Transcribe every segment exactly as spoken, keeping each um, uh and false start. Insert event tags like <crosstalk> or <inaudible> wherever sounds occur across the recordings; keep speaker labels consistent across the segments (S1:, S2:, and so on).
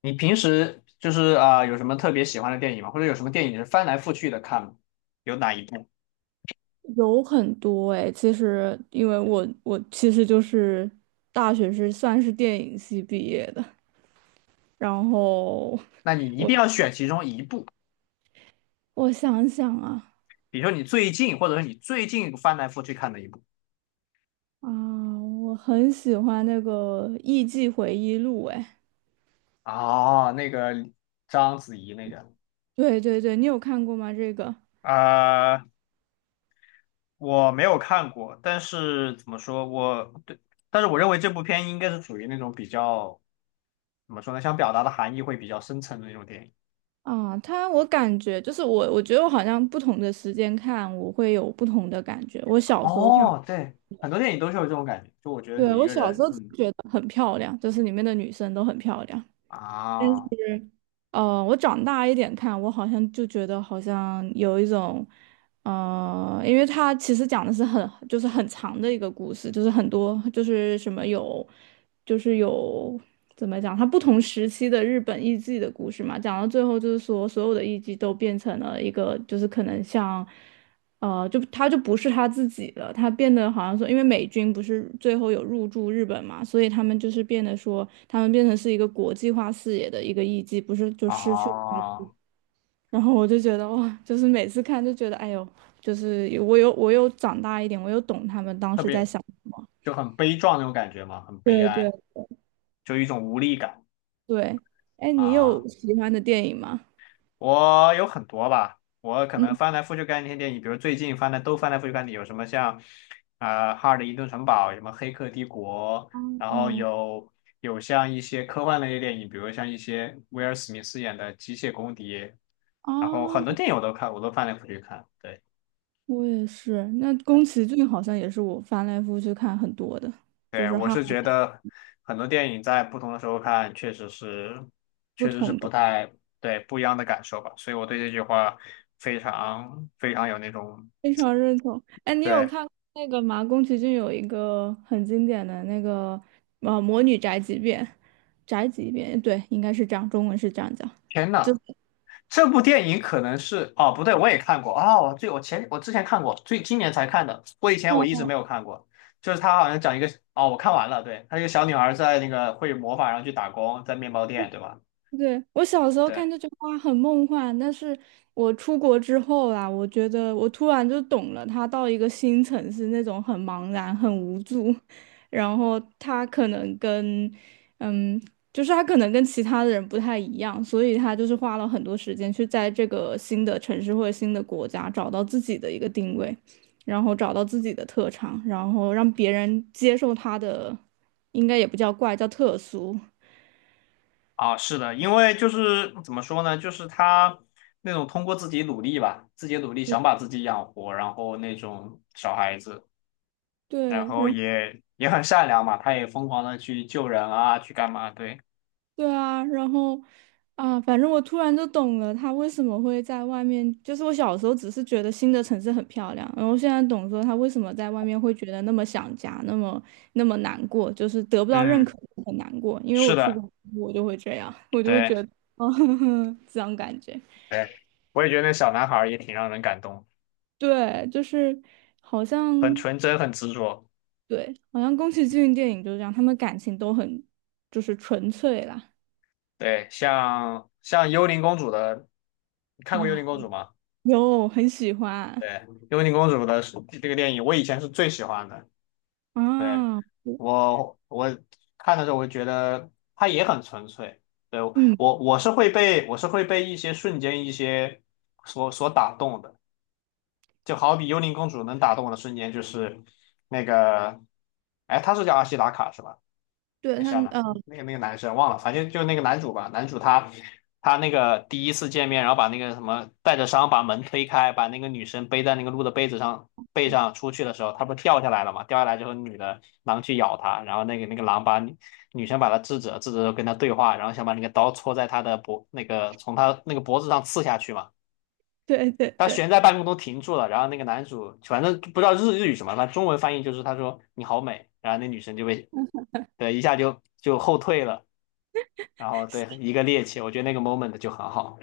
S1: 你平时就是啊、呃有什么特别喜欢的电影吗？或者有什么电影是翻来覆去的看吗？有哪一部？
S2: 有很多哎，其实因为我我其实就是大学是算是电影系毕业的，然后
S1: 那你一
S2: 我
S1: 定要选其中一部，
S2: 我想想啊
S1: 比如说你最近，或者说你最近翻来覆去看的一部。
S2: 啊，我很喜欢那个《艺伎回忆录》哎，
S1: 哦，那个章子怡那个，
S2: 对对对，你有看过吗？这个
S1: 呃，我没有看过，但是怎么说，我对，但是我认为这部片应该是属于那种比较怎么说呢，想表达的含义会比较深层的那种电影。
S2: 啊，它我感觉就是我我觉得我好像不同的时间看我会有不同的感觉。我小时候看，
S1: 哦，对，很多电影都是有这种感觉，就我觉得
S2: 对，
S1: 你一
S2: 我
S1: 个
S2: 小时
S1: 人，
S2: 候
S1: 嗯
S2: 觉得很漂亮，就是里面的女生都很漂亮。
S1: 啊。
S2: 呃，我长大一点看，我好像就觉得好像有一种，呃，因为它其实讲的是很就是很长的一个故事，就是很多就是什么有，就是有怎么讲，它不同时期的日本艺妓的故事嘛，讲到最后就是说所有的艺妓都变成了一个就是可能像。呃，就他就不是他自己了，他变得好像说，因为美军不是最后有入驻日本嘛，所以他们就是变得说，他们变成是一个国际化视野的一个艺伎，不是就失去了。
S1: 啊，
S2: 然后我就觉得哇，就是每次看就觉得，哎呦，就是我有我有长大一点，我有懂他们当
S1: 特
S2: 时在
S1: 别
S2: 想什么。
S1: 就很悲壮那种感觉嘛，很悲
S2: 对
S1: 哀，
S2: 对
S1: 就一种无力感
S2: 对，哎，你
S1: 啊。
S2: 有喜欢的电影吗？
S1: 我有很多吧，我可能
S2: 嗯，
S1: 翻来覆去看那些电影，比如最近翻来都翻来覆去看的有什么像，呃，《哈尔的移动城堡》，什么《黑客帝国》，然后
S2: 哦
S1: 有有像一些科幻类的电影，比如像一些威尔史密斯演的《机械公敌》，然后很多
S2: 啊，
S1: 电影我都看，我都翻来覆去看，对。
S2: 我也是。那宫崎骏好像也是我翻来覆去看很多的，就
S1: 对，
S2: 是
S1: 我
S2: 哈。
S1: 是觉得很多电影在不同的时候看，确实是，
S2: 不
S1: 确实是
S2: 同
S1: 不
S2: 的。
S1: 太，对，不一样的感受吧。所以我对这句话非常非常有那种，
S2: 非常认同。哎，你有
S1: 对，
S2: 看那个吗？宫崎骏有一个很经典的那个呃《魔女宅急便》，宅急便，对，应该是这样，中文是这样讲。
S1: 天
S2: 就。
S1: 呐，这部电影可能是，哦，不对，我也看过啊，我最我前我之前看过，最今年才看的，我以前我一直
S2: 哦
S1: 没有看过。就是他好像讲一个，哦，我看完了，对，他一个小女孩在那个会魔法，然后去打工，在面包店，对吧？
S2: 对，我小时候
S1: 对。
S2: 看这句话很梦幻，但是我出国之后啦，我觉得我突然就懂了，他到一个新城市那种很茫然、很无助，然后他可能跟，嗯，就是他可能跟其他的人不太一样，所以他就是花了很多时间去在这个新的城市或者新的国家找到自己的一个定位，然后找到自己的特长，然后让别人接受他的，应该也不叫怪，叫特殊。
S1: 啊，是的，因为就是怎么说呢，就是他那种通过自己努力吧，自己努力想把自己养活，然后那种小孩子，然
S2: 对，
S1: 后
S2: 然。
S1: 也也很善良嘛，他也疯狂的去救人啊，去干嘛？对，
S2: 对啊，然后啊，反正我突然就懂了，他为什么会在外面。就是我小时候只是觉得新的城市很漂亮，然后现在懂说他为什么在外面会觉得那么想家，那么那么难过，就是得不到认
S1: 嗯，
S2: 可很难过。因为我
S1: 是
S2: 出
S1: 的，
S2: 国，我就会这样，我就会觉
S1: 对
S2: 得，哦，<laughs> 这样感觉。
S1: 对，我也觉得那小男孩儿也挺让人感动，
S2: 对，就是好
S1: 很
S2: 像
S1: 纯真，很执着。
S2: 对，好像宫崎骏电影就是这样，他们感情都很就是纯粹啦
S1: 对，像像幽灵公主的，你看过幽
S2: 啊，
S1: 灵公主吗？
S2: 有很喜欢
S1: 对，幽灵公主的这个电影，我以前是最喜欢的。对，
S2: 啊。
S1: 我我看的时候，我觉得他也很纯粹。对，我
S2: 嗯。
S1: 我是会被我是会被一些瞬间一些所所打动的，就好比幽灵公主能打动我的瞬间就是那个，哎，她是叫阿西达卡是吧？
S2: 对
S1: 那
S2: 他，
S1: 小男，
S2: 嗯，
S1: 那个那个男生忘了，反正就是那个男主吧。男主他他那个第一次见面，然后把那个什么带着伤把门推开，把那个女生背在那个鹿的背子上背上出去的时候，他不是掉下来了嘛？掉下来之后，女的狼去咬他，然后那个那个狼把女女生把他制止了，制止了之后跟他对话，然后想把那个刀戳在他的脖那个从他那个脖子上刺下去嘛。
S2: 对对
S1: 他
S2: 对，
S1: 悬在半空中停住了，然后那个男主反正不知道日日语什么，反正中文翻译就是他说你好美，然后那女生就被对一下就就后退了，然后对一个趔趄，我觉得那个 moment 就很好。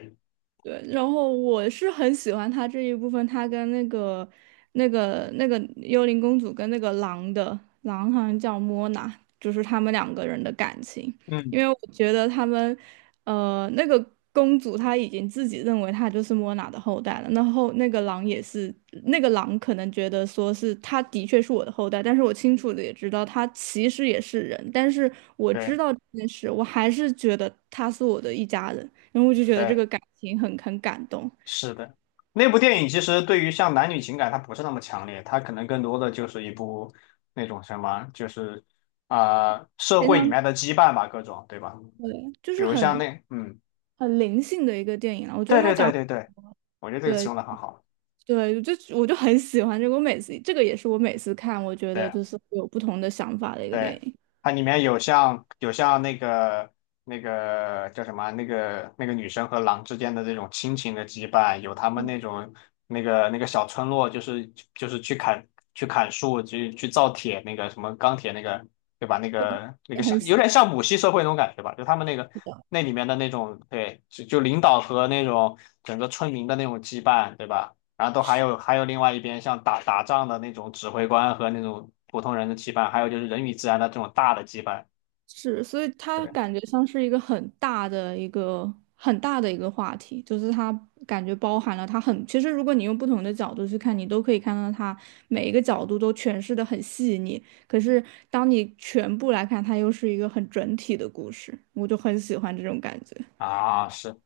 S2: 对，然后我是很喜欢他这一部分，他跟那个、那个、那个幽灵公主跟那个狼的狼好像叫莫娜，就是他们两个人的感情，因
S1: 嗯，
S2: 为我觉得他们，呃，那个公主她已经自己认为她就是莫娜的后代了，然后那个狼也是，那个狼可能觉得说是他的确是我的后代，但是我清楚的也知道他其实也是人，但是我知
S1: 对
S2: 道这件事，我还是觉得他是我的一家人。然后我就觉得这
S1: 对，
S2: 个感情很很感动，
S1: 是的。那部电影其实对于像男女情感，它不是那么强烈，它可能更多的就是一部那种什么，就是啊、呃社
S2: 非
S1: 会里
S2: 常
S1: 面的羁绊吧，各种对吧？
S2: 对，就
S1: 比
S2: 是
S1: 如像
S2: 很
S1: 那嗯，
S2: 很灵性的一个电影了。我觉得
S1: 对
S2: 他
S1: 对对
S2: 讲
S1: 对对，我觉得这个词
S2: 对
S1: 用的很好。
S2: 对，就我就很喜欢这个，我每次这个也是我每次看，我觉得
S1: 对。
S2: 就是有不同的想法的一个电
S1: 对，
S2: 影，
S1: 它里面有像有像那个那个叫什么啊那个那个女生和狼之间的这种亲情的羁绊，有他们那种那个那个小村落，就是就是去砍去砍树，去去造铁那个什么钢铁那个，对吧？那个那个
S2: 也
S1: 像
S2: 很喜
S1: 有点像母系社会那种感觉吧，就他们那个那里面的那种对，就就领导和那种整个村民的那种羁绊，对吧？然后都还有还有另外一边像打打仗的那种指挥官和那种普通人的羁绊，还有就是人与自然的这种大的羁绊。
S2: 是，所以它
S1: 对，
S2: 感觉像是一个很大的一个很大的一个话题，就是它感觉包含了它很，其实如果你用不同的角度去看，你都可以看到它每一个角度都诠释的很细腻。可是当你全部来看，它又是一个很整体的故事，我就很喜欢这种感觉。
S1: 啊，是。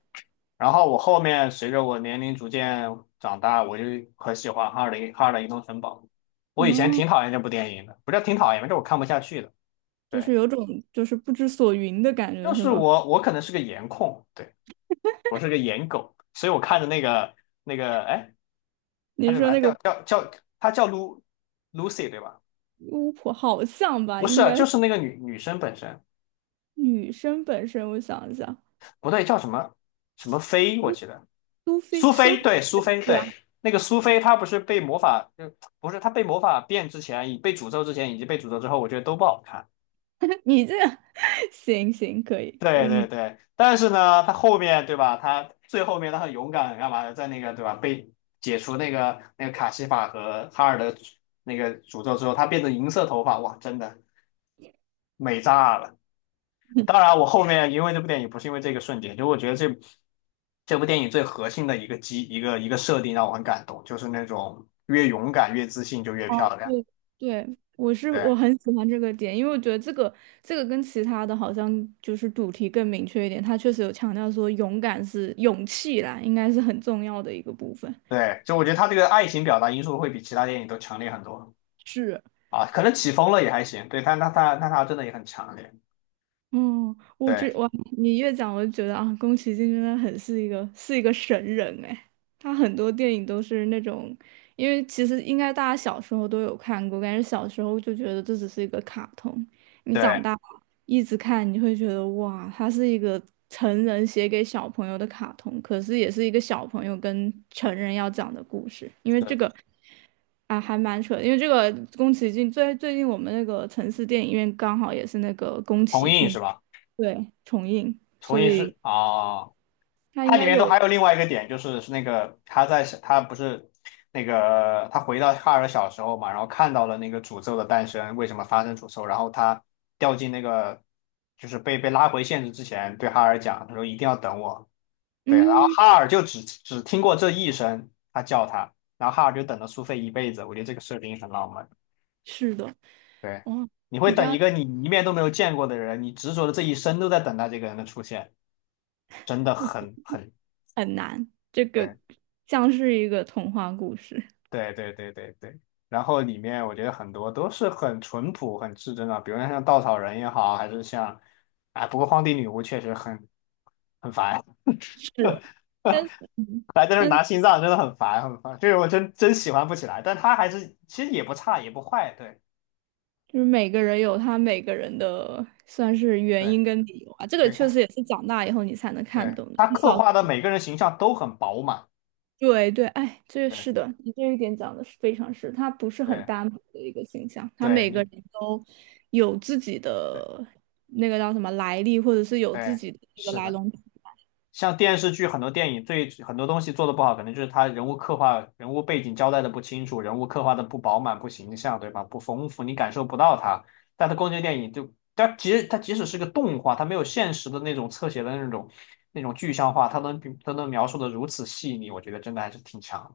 S1: 然后我后面随着我年龄逐渐长大，我就很喜欢哈尔的哈尔的移动城堡。我以前
S2: 嗯，
S1: 挺讨厌这部电影的，不是挺讨厌吧，这我看不下去的。
S2: 就是
S1: 对，
S2: 有种就是不知所云的感觉，
S1: 就
S2: 是
S1: 是
S2: 吗？
S1: 我我可能是个颜控，对，我是个颜狗，所以我看着那个那个，哎，他
S2: 你
S1: 叫什
S2: 说
S1: 么？
S2: 那个
S1: 叫叫叫，他叫 l Lucy 对吧？
S2: 巫婆好像吧，
S1: 不是
S2: 应
S1: 啊，就
S2: 该
S1: 是那个女女生本身，
S2: 女生本身，我想一下，
S1: 不对，叫什么什么飞，我记得
S2: 苏菲
S1: 苏菲，
S2: 苏。
S1: 对，苏菲，对，那个苏菲，她不是被魔法，呃不是她被魔法变之前，被诅咒之前以及被诅咒之后，我觉得都不好看。
S2: <laughs> 你这个 <laughs> 行行可以，
S1: 对对
S2: 嗯，
S1: 对，但是呢，她后面对吧？她最后面她很勇敢，干嘛的，在那个对吧，被解除那个那个卡西法和哈尔的那个诅咒之后，她变成银色头发，哇，真的美炸了。当然，我后面因为这部电影不是因为这个瞬间，就我觉得这这部电影最核心的一个基一个一个设定让我很感动，就是那种越勇敢、越自信就越
S2: 哦，
S1: 漂亮。
S2: 对对，我是
S1: 对
S2: 我很喜欢这个点，因为我觉得这个这个跟其他的好像就是主题更明确一点，它确实有强调说勇敢是勇气啦，应该是很重要的一个部分。
S1: 对，就我觉得他这个爱情表达因素会比其他电影都强烈很多。
S2: 是。
S1: 啊，可能起风了也还行，对，但他他但他真的也很强烈。
S2: 嗯。
S1: 对
S2: 你越讲，我就觉得啊，宫崎骏真的很是一个是一个神人哎。他很多电影都是那种，因为其实应该大家小时候都有看过，但是小时候就觉得这只是一个卡通，你
S1: 对，
S2: 长大一直看，你会觉得哇，他是一个成人写给小朋友的卡通，可是也是一个小朋友跟成人要讲的故事，因为这个。
S1: 是
S2: 啊，还蛮扯的因为这个宫崎骏最最近我们那个城市电影院刚好也是那个宫
S1: 重
S2: 崎
S1: 映
S2: 骏
S1: 是吧？
S2: 对重映，
S1: 重
S2: 所
S1: 映
S2: 以。
S1: 是啊。
S2: 他应
S1: 它里
S2: 该
S1: 面都还
S2: 有，
S1: 有另外一个点，就是是那个他在他不是那个他回到哈尔小时候嘛，然后看到了那个诅咒的诞生，为什么发生诅咒，然后他掉进那个就是被被拉回现实之前，对哈尔讲，他说一定要等我，对，然后
S2: 嗯，
S1: 哈尔就只只听过这一声，他叫他，然后哈尔就等了苏菲一辈子，我觉得这个设定很浪漫，
S2: 是的，
S1: 对，
S2: 哦，
S1: 你会
S2: 你这
S1: 等
S2: 样
S1: 一个你一面都没有见过的人，你执着的这一生都在等待这个人的出现，真的很很。
S2: 很难，这个
S1: 对
S2: 像是一个童话故事，
S1: 对对对对对，然后里面我觉得很多都是很淳朴、很至真的，比如像稻草人也好，还是像，哎，不过荒地女巫确实很很烦，
S2: <laughs> 是，但是，嗯
S1: <laughs> 来在这
S2: 但
S1: 拿心脏真的很烦很烦，这个我真真喜欢不起来，但他还是其实也不差也不坏，对
S2: 就是每个人有他每个人的算是原
S1: 对
S2: 因跟理由啊，这个
S1: 对，
S2: 确
S1: 他
S2: 实也是长大以后你才能看
S1: 对
S2: 懂的，
S1: 他
S2: 你
S1: 刻
S2: 小时
S1: 画
S2: 候，
S1: 的每个人形象都很饱满，
S2: 对对，哎，这是
S1: 对
S2: 的，你这一点讲的是非常是，他不是很
S1: 对
S2: 单薄的一个形象，他
S1: 对，
S2: 每个
S1: 你
S2: 人都有自己
S1: 对
S2: 的那个叫什么来历，或者是有自
S1: 对
S2: 己的一个
S1: 是
S2: 来
S1: 的。
S2: 龙。
S1: 像电视剧很多电影最很多东西做的不好，可能就是他人物刻画、人物背景交代的不清楚，人物刻画的不饱满、不形象，对吧？不丰富，你感受不到他。但他宫崎电影就，它即它即使是个动画，它没有现实的那种侧写的那种那种具象化，它能它能描述的如此细腻，我觉得真的还是挺强的。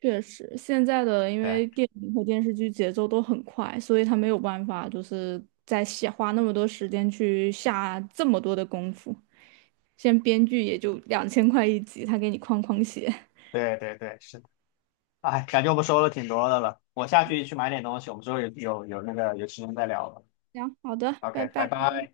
S2: 确实，现在的因为电影和电视剧节奏都很快，所以他没有办法就是再写花那么多时间去下这么多的功夫。现在编剧也就两千块一集，他给你框框写。
S1: 对对对对，是的。哎，感觉我们说了挺多的了，我下去去买点东西，我们之后有有有那个有时间再聊了。
S2: 行，好的，拜
S1: OK，
S2: 拜。
S1: 拜拜。